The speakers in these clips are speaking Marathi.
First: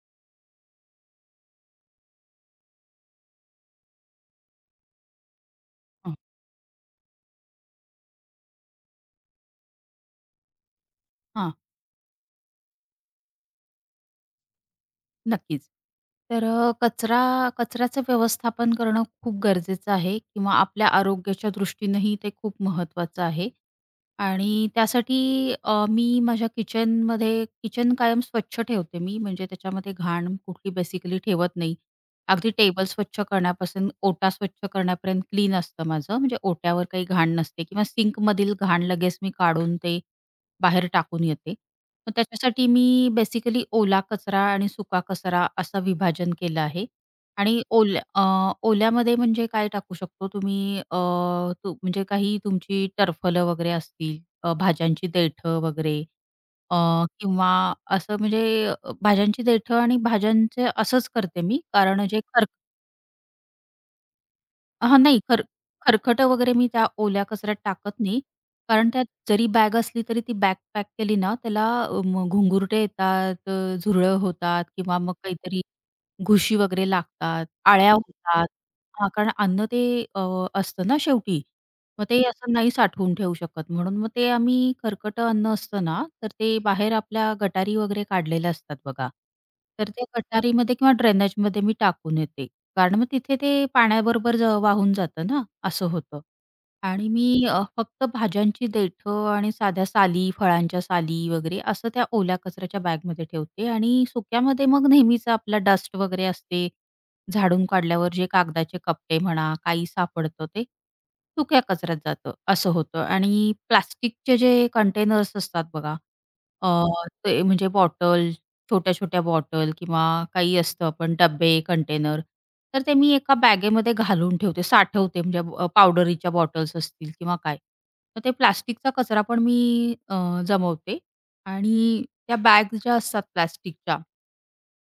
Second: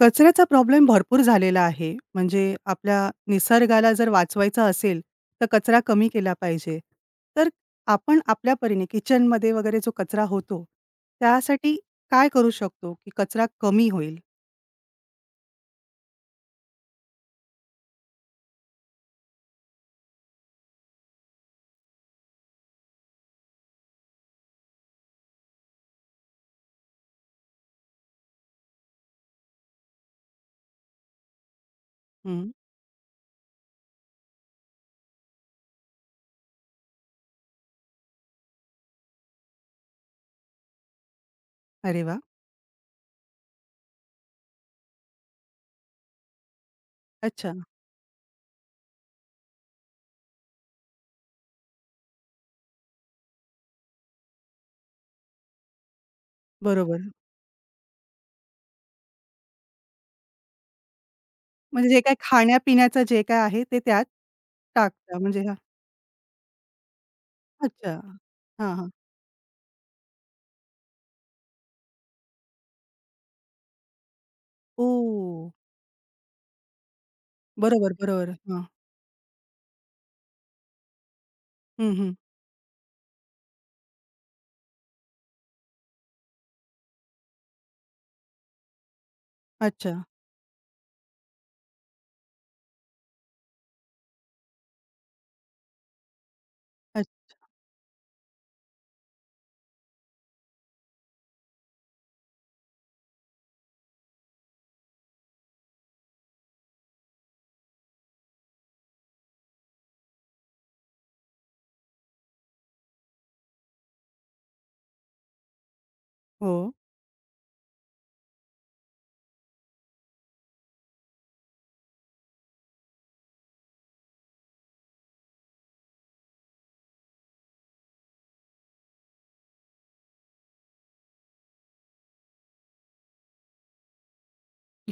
कचऱ्याचा प्रॉब्लेम भरपूर झालेला आहे. म्हणजे आपल्या निसर्गाला जर वाचवायचा असेल, तर कचरा कमी हं, केला पाहिजे. तर आपण आपल्या परीने किचनमध्ये वगैरे जो कचरा होतो, हां, त्यासाठी काय करू शकतो, की कचरा कमी होईल? नक्कीच. तर कचरा कचऱ्याचं व्यवस्थापन करणं खूप गरजेचं आहे किंवा आपल्या आरोग्याच्या दृष्टीनंही ते खूप महत्त्वाचं आहे. आणि त्यासाठी मी माझ्या किचन कायम स्वच्छ ठेवते मी, म्हणजे त्याच्यामध्ये घाण कुठली बेसिकली ठेवत नाही. हं. अगदी टेबल स्वच्छ करण्यापासून ओटा स्वच्छ करण्यापर्यंत क्लीन असतं माझं, म्हणजे ओट्यावर काही घाण नसते किंवा सिंकमधील घाण लगेच मी काढून ते बाहेर टाकून येते. अरे मग वाह! त्याच्यासाठी मी बेसिकली ओला कचरा आणि सुका कचरा असं विभाजन केलं आहे अच्छा. आणि ओल्यामध्ये म्हणजे काय टाकू शकतो तुम्ही, अ, तू म्हणजे काही तुमची टरफलं वगैरे असतील, भाज्यांची देठं वगैरे, अ, बरोबर. किंवा असं म्हणजे अ, भाज्यांची देठं आणि भाज्यांचे असंच करते मी म्हणजे जे कारण काही जे खाण्यापिण्याचं जे काय आहे ते त्यात हां, टाकता नाही. म्हणजे हां. खरखटं वगैरे मी त्या ओल्या कचऱ्यात टाकत अच्छा. नाही. हां, कारण हां. त्यात जरी बॅग असली तरी ती बॅग पॅक केली ना, त्याला मग घुंगुरटे येतात, झुरळं होतात किंवा मग ओह! काहीतरी घुशी वगैरे लागतात, बरोबर, आळ्या बरोबर. होतात. हां. हां, कारण अन्न ते अ, असतं ना शेवटी. हं, मग हं. ते असं नाही साठवून ठेवू शकत. म्हणून मग ते आम्ही खरकटं अन्न असतं ना, तर ते बाहेर आपल्या गटारी वगैरे काढलेल्या असतात बघा. तर अच्छा. त्या गटारीमध्ये किंवा ड्रेनेजमध्ये मी टाकून येते. कारण मग तिथे ते पाण्याबरोबर वाहून जातं ना, असं होतं. आणि अच्छ मी फक्त भाज्यांची देठं आणि साध्या साली, फळांच्या साली वगैरे असं त्या ओल्या कचऱ्याच्या बॅगमध्ये ठेवते आणि सुक्यामध्ये मग नेहमीचा आपला डस्ट वगैरे असते. झाडून काढल्यावर जे कागदाचे कपडे म्हणा, काही सापडतं ते सुक्या कचऱ्यात जातं, असं होतं. आणि प्लास्टिकचे जे कंटेनर्स असतात बघा, हो. अ, ते म्हणजे बॉटल, छोट्या-छोट्या बॉटल किंवा काही असतं आपण डब्बे, कंटेनर, तर ते मी एका बॅगेमध्ये घालून ठेवते, साठवते. म्हणजे पावडरीच्या बॉटल्स असतील किंवा काय. तर ते प्लास्टिकचा कचरा पण मी जमवते आणि त्या बॅग ज्या असतात प्लास्टिकच्या,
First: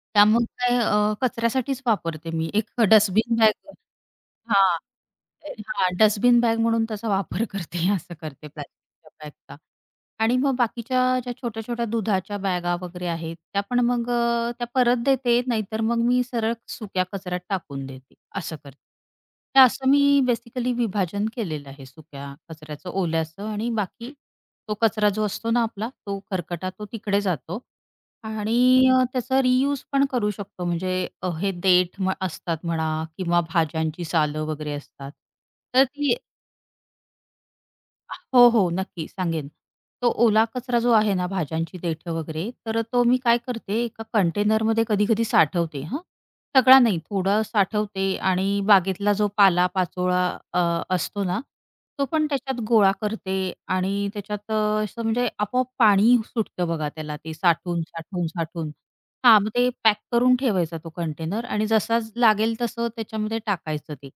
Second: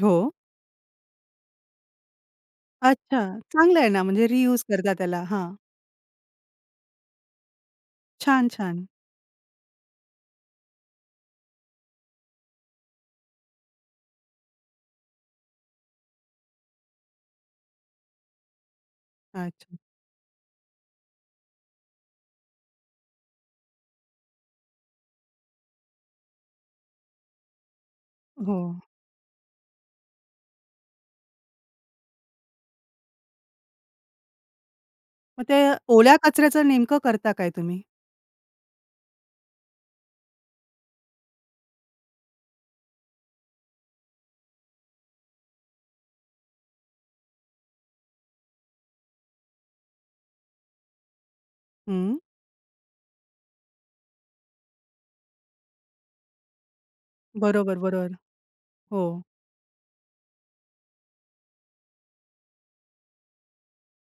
हो. त्यामुळे काय, कचऱ्यासाठीच वापरते मी. एक अच्छा, डस्टबिन बॅग चांगलं आहे ना, म्हणजे रियूज हां. करता त्याला. हा? हां, डस्टबिन बॅग म्हणून त्याचा वापर करते, असं छान, करते छान. प्लास्टिकच्या बॅगचा. आणि मग बाकीच्या ज्या छोट्या-छोट्या दुधाच्या बॅगा वगैरे आहेत, त्या पण मग त्या परत देते, नाहीतर मग मी सरळ सुक्या कचऱ्यात टाकून देते, असं करते. तर अच्छा. असं मी बेसिकली विभाजन केलेलं आहे सुक्या कचऱ्याचं, ओल्याचं आणि बाकी तो कचरा जो असतो ना आपला, तो खरकटा, तो तिकडे जातो. हो. आणि त्याचा रियूज पण करू शकतो म्हणजे हे देठ असतात म्हणा किंवा भाज्यांची सालं वगैरे असतात. मग ते तर ती ओल्या कचऱ्याचं नेमकं करता काय तुम्ही? हो, हो. नक्की सांगेन. तो ओला कचरा जो आहे ना भाज्यांची देठं वगैरे, तर तो मी काय करते एका कंटेनरमध्ये कधी-कधी साठवते हां. सगळा नाही, थोडा साठवते आणि बागेतला जो पाला-पाचोळा असतो ना, तो हं. पण त्याच्यात गोळा करते आणि त्याच्यात असं म्हणजे आपोआप पाणी सुटतं बघा त्याला ते बरोबर, साठून, बरोबर. साठून, साठून. हो. हां, मग ते पॅक करून ठेवायचा तो कंटेनर आणि जसा लागेल तसं त्याच्यामध्ये टाकायचं ते.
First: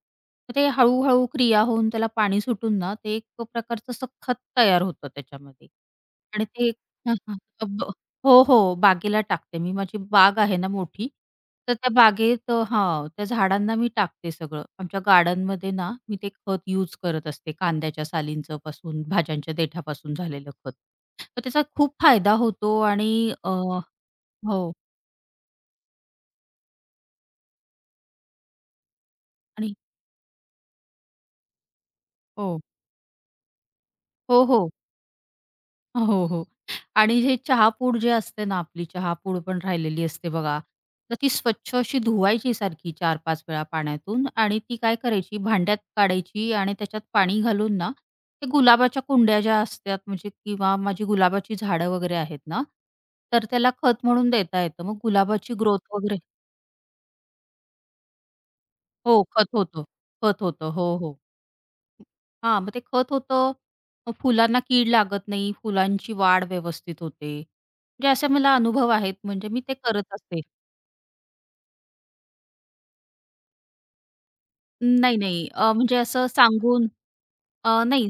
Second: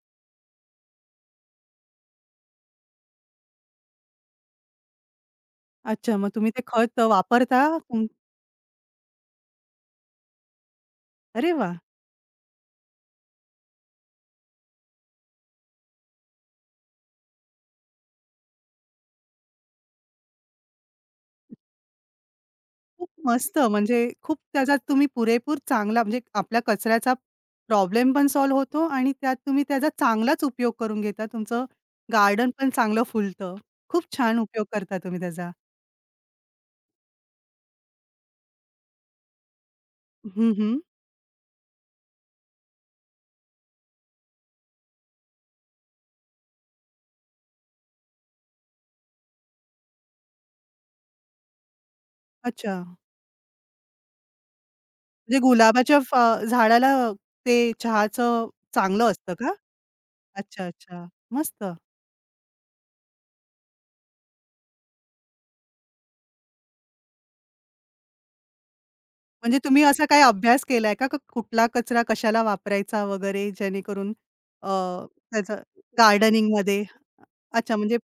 मग ते हळू-हळू क्रिया होऊन त्याला पाणी सुटून ना, ते एक प्रकारचं सखत तयार होतं त्याच्यामध्ये. अच्छा, मग आणि तुम्ही ते ते खत हां, हां. वापरता? अब हो, हो. बागेला टाकते मी. माझी बाग आहे ना मोठी, अरे तर वाह! त्या बागेत हां, त्या झाडांना मी टाकते सगळं. आमच्या गार्डनमध्ये ना, मी ते खत यूज करत असते. कांद्याच्या सालींचं पासून, भाज्यांच्या देठापासून झालेलं खत. तर त्याचा खूप फायदा होतो खूप आणि अ, मस्त. म्हणजे खूप हो त्याचा तुम्ही पुरेपूर चांगला म्हणजे आपल्या कचऱ्याचा प्रॉब्लेम पण सॉल्व्ह होतो आणि त्यात तुम्ही आणि त्याचा चांगलाच उपयोग करून घेता. तुमचं गार्डन हो. पण चांगलं फुलतं. खूप छान हो, उपयोग हो. करता तुम्ही त्याचा. हो, हो. आणि हे चहापूड जे असते ना आपली चहापूड पण राहिलेली असते हं, बघा, हं. तर ती स्वच्छ अशी धुवायची सारखी 4-5 वेळा पाण्यातून आणि ती काय करायची भांड्यात काढायची आणि त्याच्यात पाणी घालून ना, ते गुलाबाच्या कुंड्या ज्या असतात म्हणजे किंवा माझी गुलाबाची झाडं वगैरे आहेत ना, अच्छा. तर त्याला खत म्हणून देता येतं. मग म्हणजे गुलाबाची ग्रोथ गुलाबाच्या फ वगैरे झाडाला ते चहाचं चांगलं हो, असतं खत का? होतं. खत अच्छा, होतं. हो, अच्छा. हो. मस्त. हां, मग ते खत होतं. मग फुलांना कीड लागत नाही, फुलांची वाढ व्यवस्थित होते. म्हणजे असे मला अनुभव आहेत म्हणजे म्हणजे मी ते तुम्ही असा करत काही असते. अभ्यास केलाय का? का कुठला कचरा कशाला वापरायचा वगैरे जेणेकरून अ, नाही, नाही. त्याचं म्हणजे असं गार्डनिंगमध्ये सांगून अच्छा म्हणजे नाही.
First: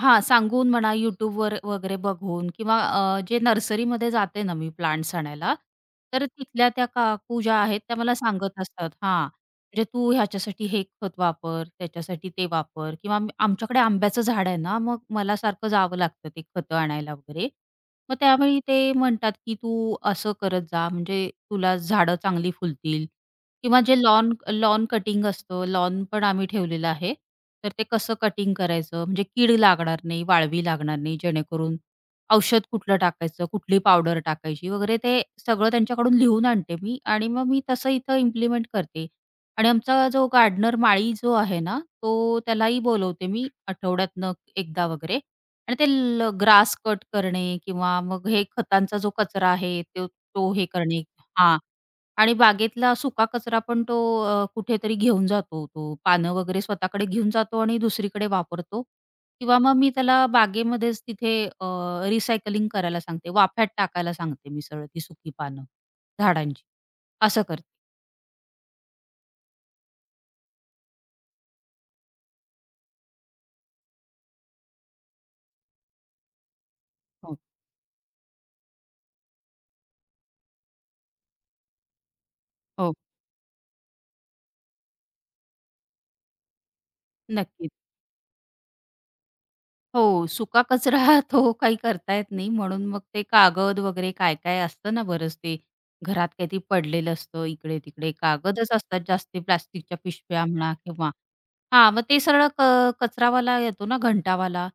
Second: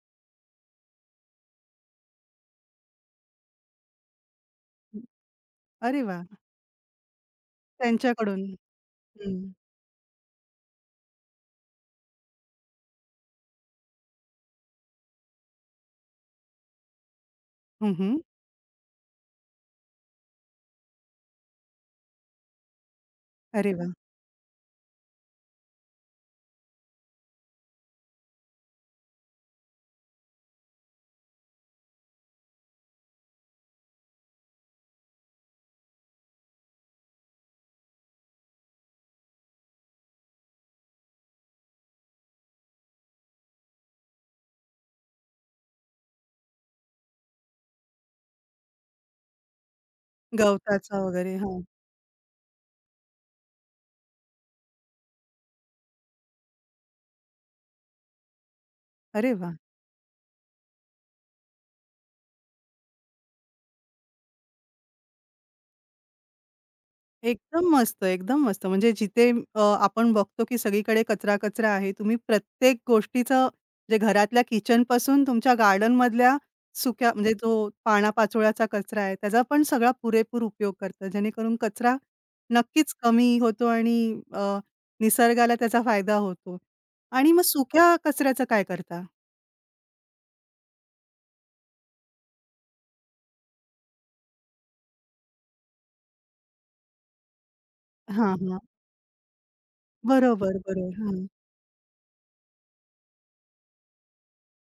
हां, सांगून म्हणा YouTubeवर वगैरे बघून किंवा जे नर्सरीमध्ये जाते ना मी प्लांट्स आणायला, अरे वाह! तर तिथल्या त्या काकू ज्या आहेत त्या मला त्यांच्याकडून. सांगत असतात हां, हं. म्हणजे तू ह्याच्यासाठी हे खत वापर, त्याच्यासाठी ते वापर किंवा आमच्याकडे आंब्याचं झाड आहे ना, मग मला सारखं जावं लागतं ते खतं आणायला वगैरे. हं, मग हं. त्यावेळी ते म्हणतात, की "तू असं करत जा म्हणजे तुला झाडं चांगली फुलतील." अरे किंवा वाह! जे लॉन लॉन कटिंग असतं, लॉन पण आम्ही ठेवलेलं आहे. तर ते कसं कटिंग करायचं, म्हणजे कीड लागणार नाही, वाळवी लागणार नाही, जेणेकरून औषध कुठलं टाकायचं, कुठली पावडर टाकायची वगैरे ते सगळं त्यांच्याकडून लिहून आणते मी आणि मग मी तसं इथं इम्प्लिमेंट करते. आणि आमचा जो गार्डनर माळी जो आहे ना, तो त्यालाही बोलवते मी आठवड्यातनं एकदा वगैरे आणि ते ग्रास कट करणे किंवा मग हे खतांचा जो कचरा आहे, तो तो हे गवताचा करणे वगैरे. हां. हां. आणि बागेतला सुका कचरा पण तो कुठेतरी घेऊन जातो तो. पानं वगैरे स्वतःकडे घेऊन जातो आणि दुसरीकडे वापरतो अरे वाह! किंवा मग मी त्याला बागेमध्येच तिथे अ, रिसायकलिंग करायला सांगते. वाफ्यात टाकायला सांगते मी सरळ ती सुकी पानं झाडांची. असं करते. एकदम मस्त, एकदम मस्त. म्हणजे जिथे आपण बघतो की सगळीकडे कचरा-कचरा आहे. तुम्ही प्रत्येक गोष्टीचं जे घरातल्या किचनपासून तुमच्या गार्डनमधल्या सुक्या म्हणजे हो, जो पाना-पाचोळ्याचा कचरा आहे, त्याचा पण सगळा पुरेपूर उपयोग करता. जेणेकरून कचरा नक्कीच हो. कमी होतो आणि अ, निसर्गाला त्याचा फायदा होतो. आणि मग नक्कीच. सुक्या कचऱ्याचं काय करता? हो, सुका कचरा तो काही करता येत नाही म्हणून मग ते कागद वगैरे काय-काय असतं ना बरंच ते घरात काहीतरी पडलेलं असतं इकडे-तिकडे. हां, हां. कागदच असतात जास्ती, प्लास्टिकच्या पिशव्या बरोबर, म्हणा बरोबर. किंवा हां. हां, मग ते सरळ कचरावाला येतो ना घंटावाला.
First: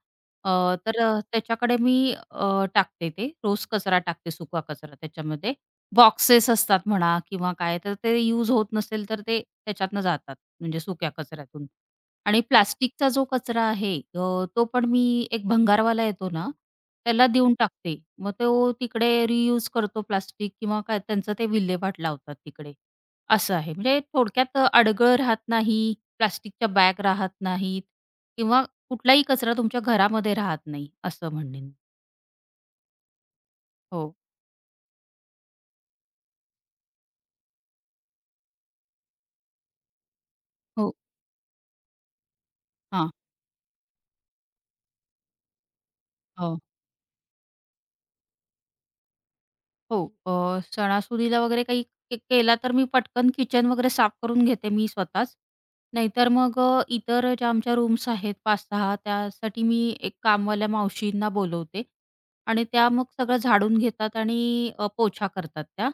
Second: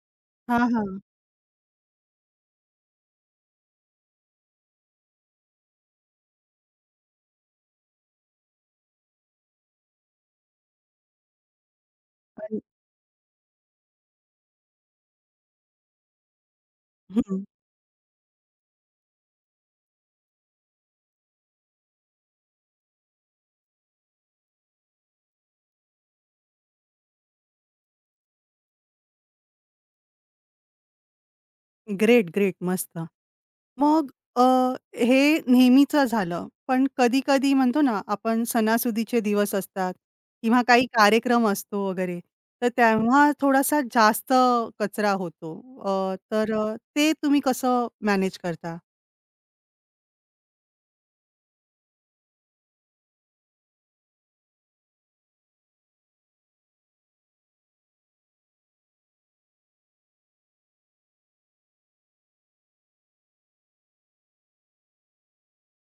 अ, हां, हां. तर त्याच्याकडे मी टाकते ते. रोज कचरा टाकते, सुका कचरा त्याच्यामध्ये. बॉक्सेस असतात म्हणा किंवा काय, तर ते यूज होत नसेल तर ते त्याच्यातनं जातात, म्हणजे सुक्या कचऱ्यातून. आणि प्लास्टिकचा जो कचरा आहे तो पण मी एक भंगारवाला येतो ना, त्याला देऊन टाकते. मग तो तिकडे रियूज करतो प्लास्टिक किंवा काय, त्यांचं ते विल्हेवाट लावतात तिकडे, असं आहे. म्हणजे थोडक्यात अडगळ राहत नाही, प्लास्टिकच्या बॅग राहत नाहीत किंवा कुठलाही कचरा तुमच्या घरामध्ये राहत नाही, असं म्हणेन. Great, great. मस्त. मग हो. अ, हे नेहमीचं झालं. पण कधी-कधी म्हणतो ना, आपण सणासुदीचे दिवस असतात किंवा काही हो. कार्यक्रम असतो वगैरे, तर हां. तेव्हा थोडासा जास्त कचरा होतो. अ, तर हो. अ, ते तुम्ही कसं मॅनेज करता? हो. सणासुदीला वगैरे काही केला तर मी पटकन किचन वगैरे साफ करून घेते मी स्वतःच. नाहीतर मग इतर ज्या आमच्या रूम्स आहेत 5-6, त्यासाठी मी एक कामवाल्या मावशींना बोलवते आणि त्या मग सगळं झाडून घेतात आणि पोछा करतात त्या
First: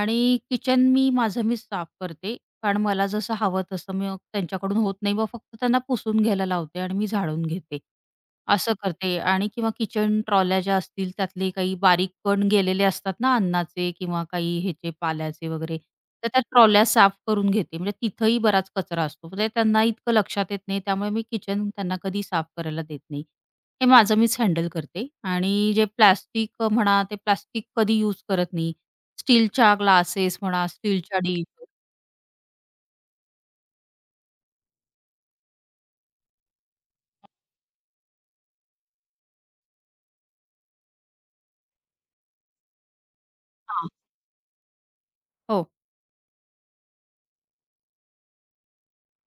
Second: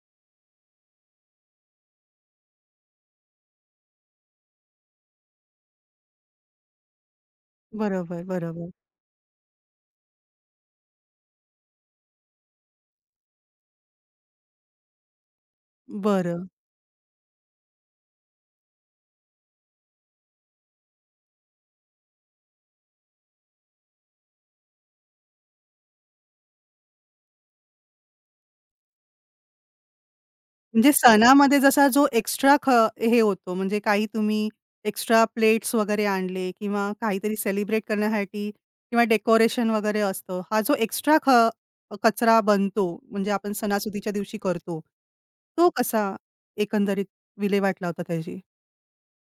आणि किचन मी माझं मीच साफ करते. कारण मला जसं हवं तसं मी त्यांच्याकडून होत नाही. मग फक्त त्यांना पुसून घ्यायला लावते आणि मी झाडून घेते. बरोबर, बरोबर. असं करते आणि किंवा किचन ट्रॉल्या ज्या असतील त्यातले काही बारीक कण गेलेले असतात ना अन्नाचे किंवा काही ह्याचे पाल्याचे वगैरे, तर त्या बरं. ट्रॉल्या साफ करून घेते. म्हणजे तिथंही बराच कचरा असतो. म्हणजे त्यांना इतकं लक्षात येत नाही. त्यामुळे मी किचन त्यांना कधी साफ करायला देत नाही. हे माझं मीच हँडल करते आणि जे प्लास्टिक म्हणा, ते प्लास्टिक कधी यूज करत नाही. स्टीलच्या ग्लासेस म्हणा, म्हणजे स्टीलच्या डिश सणामध्ये जसा जो एक्स्ट्रा ख हे होतो म्हणजे काही तुम्ही एक्स्ट्रा प्लेट्स वगैरे आणले किंवा काहीतरी सेलिब्रेट करण्यासाठी किंवा डेकोरेशन वगैरे असतं. हा जो एक्स्ट्रा ख कचरा बनतो म्हणजे आपण सणासुदीच्या दिवशी करतो. तो हो. कसा एकंदरीत विल्हेवाट लावता त्याची?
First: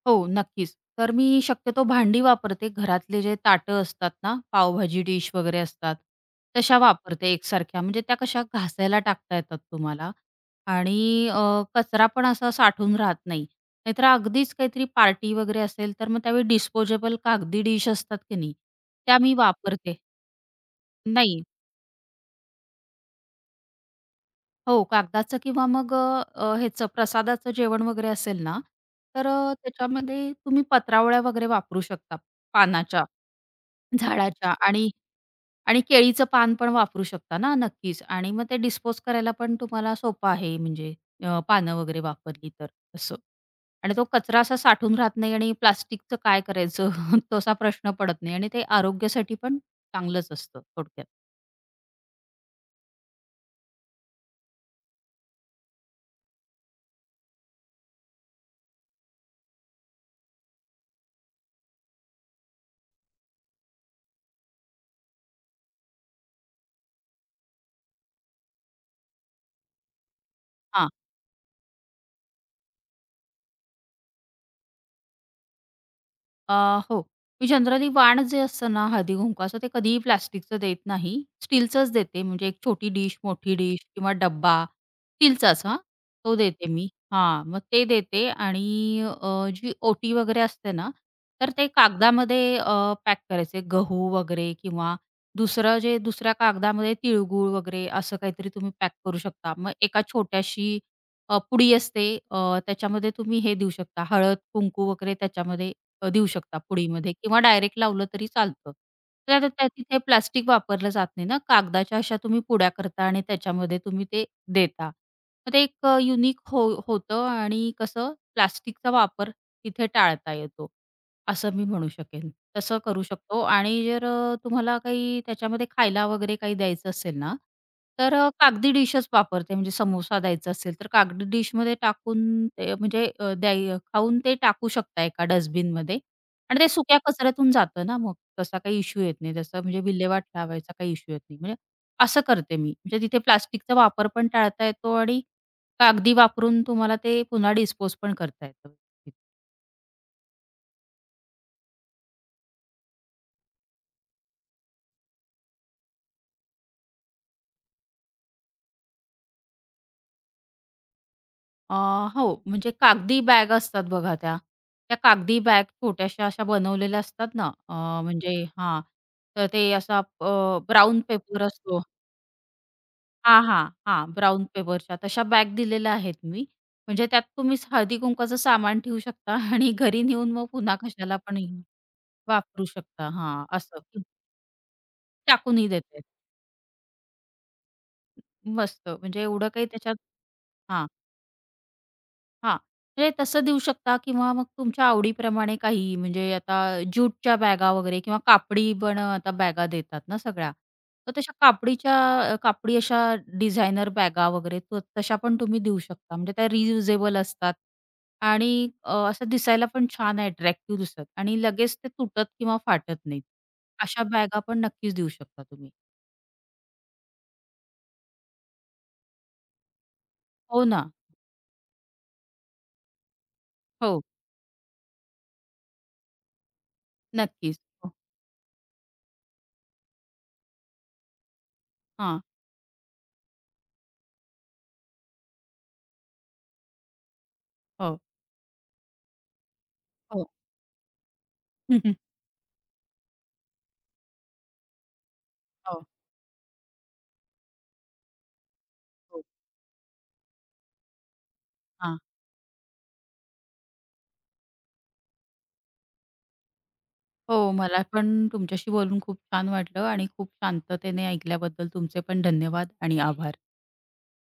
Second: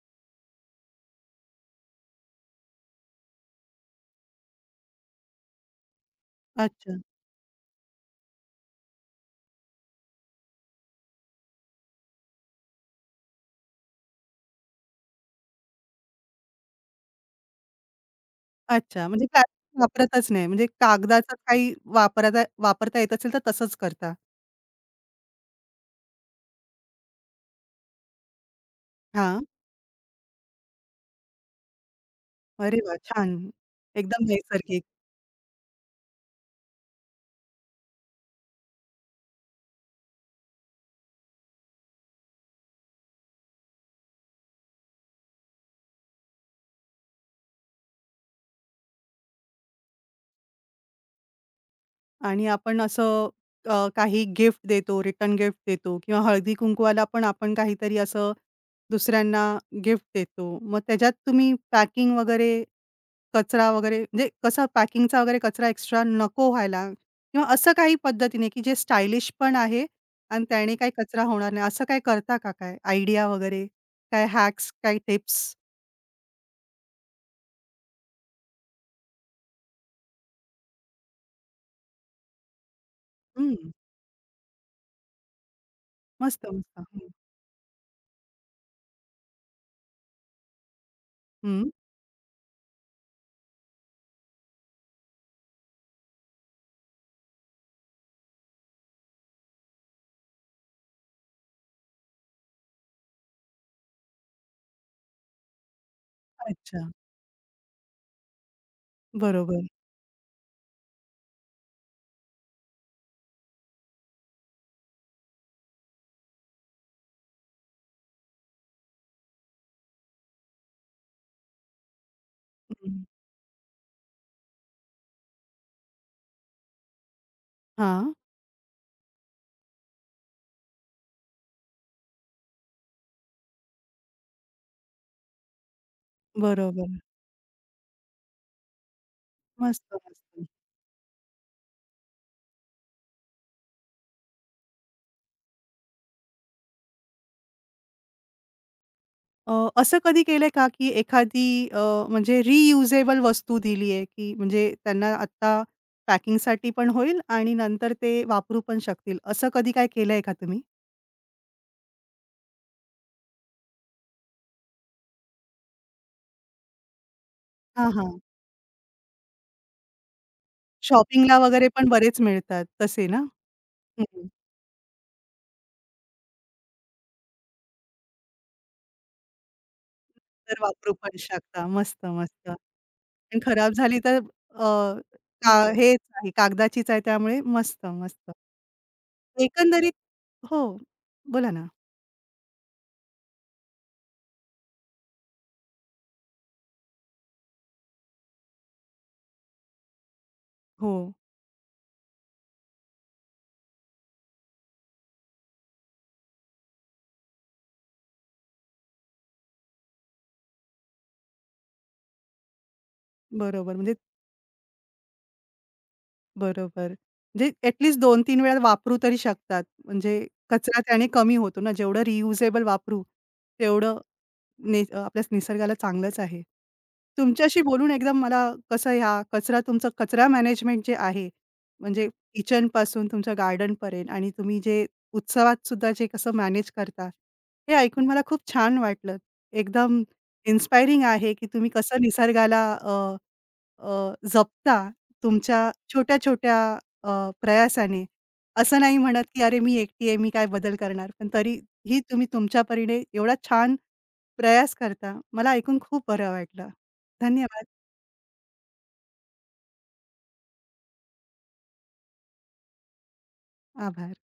हो, नक्कीच. तर मी शक्यतो भांडी वापरते. घरातले जे ताटं असतात ना, पावभाजी डिश वगैरे असतात, तशा अच्छा, वापरते एकसारख्या. म्हणजे त्या कशा घासायला टाकता येतात तुम्हाला आणि कचरा पण असा साठून राहत नाही. नाहीतर अगदीच काहीतरी पार्टी वगैरे असेल, तर मग त्यावेळी डिस्पोजेबल कागदी डिश असतात की नाही, अच्छा. त्या म्हणजे मी प्लास्टिक वापरते. वापरतच नाही. म्हणजे कागदाचा नाही, काही वापरता वापरता येत असेल तर तसंच करता. हो, कागदाचं किंवा मग ह्याचं प्रसादाचं जेवण वगैरे असेल ना, तर हां. त्याच्यामध्ये तुम्ही पत्रावळ्या वगैरे वापरू शकता, अरे वाह! पानाच्या. छान. एकदम झाडाच्या नैसर्गिक. आणि, आणि केळीचं पान पण वापरू शकता ना, नक्कीच आणि मग ते डिस्पोज करायला पण तुम्हाला सोपं आहे म्हणजे पानं वगैरे वापरली तर असं. आणि तो कचरा असा साठून राहत नाही आणि प्लास्टिकचं काय करायचं तसा प्रश्न पडत नाही आणि ते आरोग्यासाठी पण चांगलंच असतं थोडक्यात. आणि आपण काही गिफ्ट देतो, रिटर्न गिफ्ट देतो किंवा हळदी-कुंकवाला पण आपण काहीतरी असं दुसऱ्यांना गिफ्ट देतो. मग त्याच्यात तुम्ही पॅकिंग वगैरे, कचरा वगैरे म्हणजे कसा पॅकिंगचा वगैरे कचरा एक्स्ट्रा नको व्हायला किंवा असं काही पद्धतीने की जे स्टायलिश पण आहे आणि त्याने काही कचरा होणार नाही, असं काही करता का काय? आयडिया वगैरे? काय हॅक्स, काही टिप्स? अ, हो. मी जनरली वाण जे असतं ना, हळदी-कुंकवाचं ते कधीही प्लास्टिकचं देत नाही. स्टीलचंच देते म्हणजे एक छोटी डिश, मोठी हं. डिश किंवा डब्बा स्टीलचाच हां, तो मस्त, देते मस्त. मी. हं. हां, मग ते देते आणि जी ओटी वगैरे असते ना, तर ते हं. कागदामध्ये पॅक करायचे गहू वगैरे किंवा दुसरं, जे दुसऱ्या कागदामध्ये तिळगूळ वगैरे असं काहीतरी तुम्ही पॅक करू शकता. मग एका छोट्याशी पुडी असते, त्याच्यामध्ये तुम्ही हे देऊ शकता हळद, कुंकू वगैरे त्याच्यामध्ये देऊ शकता अच्छा. पुडीमध्ये किंवा डायरेक्ट लावलं तरी चालतं. तर आता बरोबर. त्या तिथे प्लास्टिक वापरलं जात नाही ना. कागदाच्या अशा तुम्ही पुड्या करता आणि त्याच्यामध्ये तुम्ही ते देता. मग ते एक युनिक हो होतं आणि कसं प्लास्टिकचा वापर तिथे टाळता येतो. असं मी म्हणू शकेन. तसं करू हं. शकतो आणि जर तुम्हाला काही त्याच्यामध्ये खायला वगैरे काही द्यायचं असेल ना, हां. तर कागदी डिशच वापरते. म्हणजे समोसा द्यायचा असेल, तर कागदी डिशमध्ये टाकून ते म्हणजे खाऊन ते टाकू शकता एका डस्टबिनमध्ये आणि ते बरोबर. सुक्या कचऱ्यातून जातं ना मग. तसा काही इश्यू येत नाही. तसं म्हणजे मस्त, मस्त. विल्हेवाट लावायचा काही इश्यू येत नाही. म्हणजे असं करते मी. म्हणजे तिथे प्लास्टिकचा वापर पण टाळता येतो आणि कागदी वापरून तुम्हाला ते पुन्हा डिस्पोज पण करता येतं. असं कधी केलंय का, की एखादी म्हणजे रियुजेबल वस्तू दिली आहे, की म्हणजे त्यांना आत्ता पॅकिंगसाठी पण होईल आणि नंतर ते वापरू पण शकतील. असं कधी काय केलंय का तुम्ही? अ, हो, म्हणजे कागदी बॅग असतात बघा त्या. त्या कागदी बॅग छोट्याशा अशा बनवलेल्या असतात ना, हां, हां. म्हणजे हां, तर ते असा ब्राउन शॉपिंगला पेपर वगैरे असतो पण बरेच मिळतात तसे ना? हां, हां, हां, हं. ब्राउन पेपरच्या तशा बॅग दिलेल्या आहेत मी. म्हणजे त्यात तुम्ही हळदी-कुंकवाचं सामान ठेवू शकता आणि घरी नेऊन मग तर पुन्हा वापरू पण कशाला पण शकता. मस्त, मस्त. वापरू शकता. आणि हां, खराब असं झाली की तर अ, का टाकूनही हेच देता, आहे कागदाचीच आहे त्यामुळे मस्त, मस्त. मस्त म्हणजे एवढं काही एकंदरीत त्याच्यात हो. हां. बोला ना. हां. म्हणजे तसं देऊ शकता किंवा मग तुमच्या आवडीप्रमाणे काहीही, म्हणजे आता ज्यूटच्या बॅगा वगैरे किंवा कापडी पण आता बॅगा देतात ना सगळ्या. हो, तर तशा कापडीच्या कापडी अशा डिझायनर बॅगा वगैरे, तशा पण तुम्ही देऊ शकता. म्हणजे त्या रियुजेबल असतात आणि असं दिसायला पण छान अट्रॅक्टिव्ह दिसतात आणि लगेच ते तुटत किंवा फाटत नाहीत. बरोबर. म्हणजे अशा बॅगा पण नक्कीच देऊ शकता तुम्ही. बरोबर. म्हणजे ॲट लीस्ट 2 वेळा वापरू तरी शकतात. म्हणजे हो कचरा ना. त्याने कमी होतो ना. जेवढं रियुजेबल वापरू, तेवढं हो. नि आपल्या निसर्गाला चांगलंच आहे. नक्कीच. तुमच्याशी बोलून हो. एकदम मला कसं ह्या कचरा तुमचं कचरा मॅनेजमेंट जे आहे, म्हणजे हां. किचनपासून तुमच्या गार्डनपर्यंत आणि तुम्ही जे उत्सवात सुद्धा जे कसं मॅनेज करता, हे हो. ऐकून मला खूप छान वाटलं. एकदम हो. इन्स्पायरिंग आहे, की तुम्ही कसं निसर्गाला जपता तुमच्या हो. छोट्या-छोट्या प्रयासाने. असं नाही म्हणत, हो. की "अरे, मी एकटी आहे, मी काय बदल करणार?" पण हां. तरीही तुम्ही तुमच्या परीने एवढा छान प्रयास करता. मला ऐकून खूप बरं वाटलं. हो, धन्यवाद. मला पण तुमच्याशी बोलून खूप छान वाटलं आणि खूप शांततेने ऐकल्याबद्दल तुमचे पण धन्यवाद आणि आभार. आभार.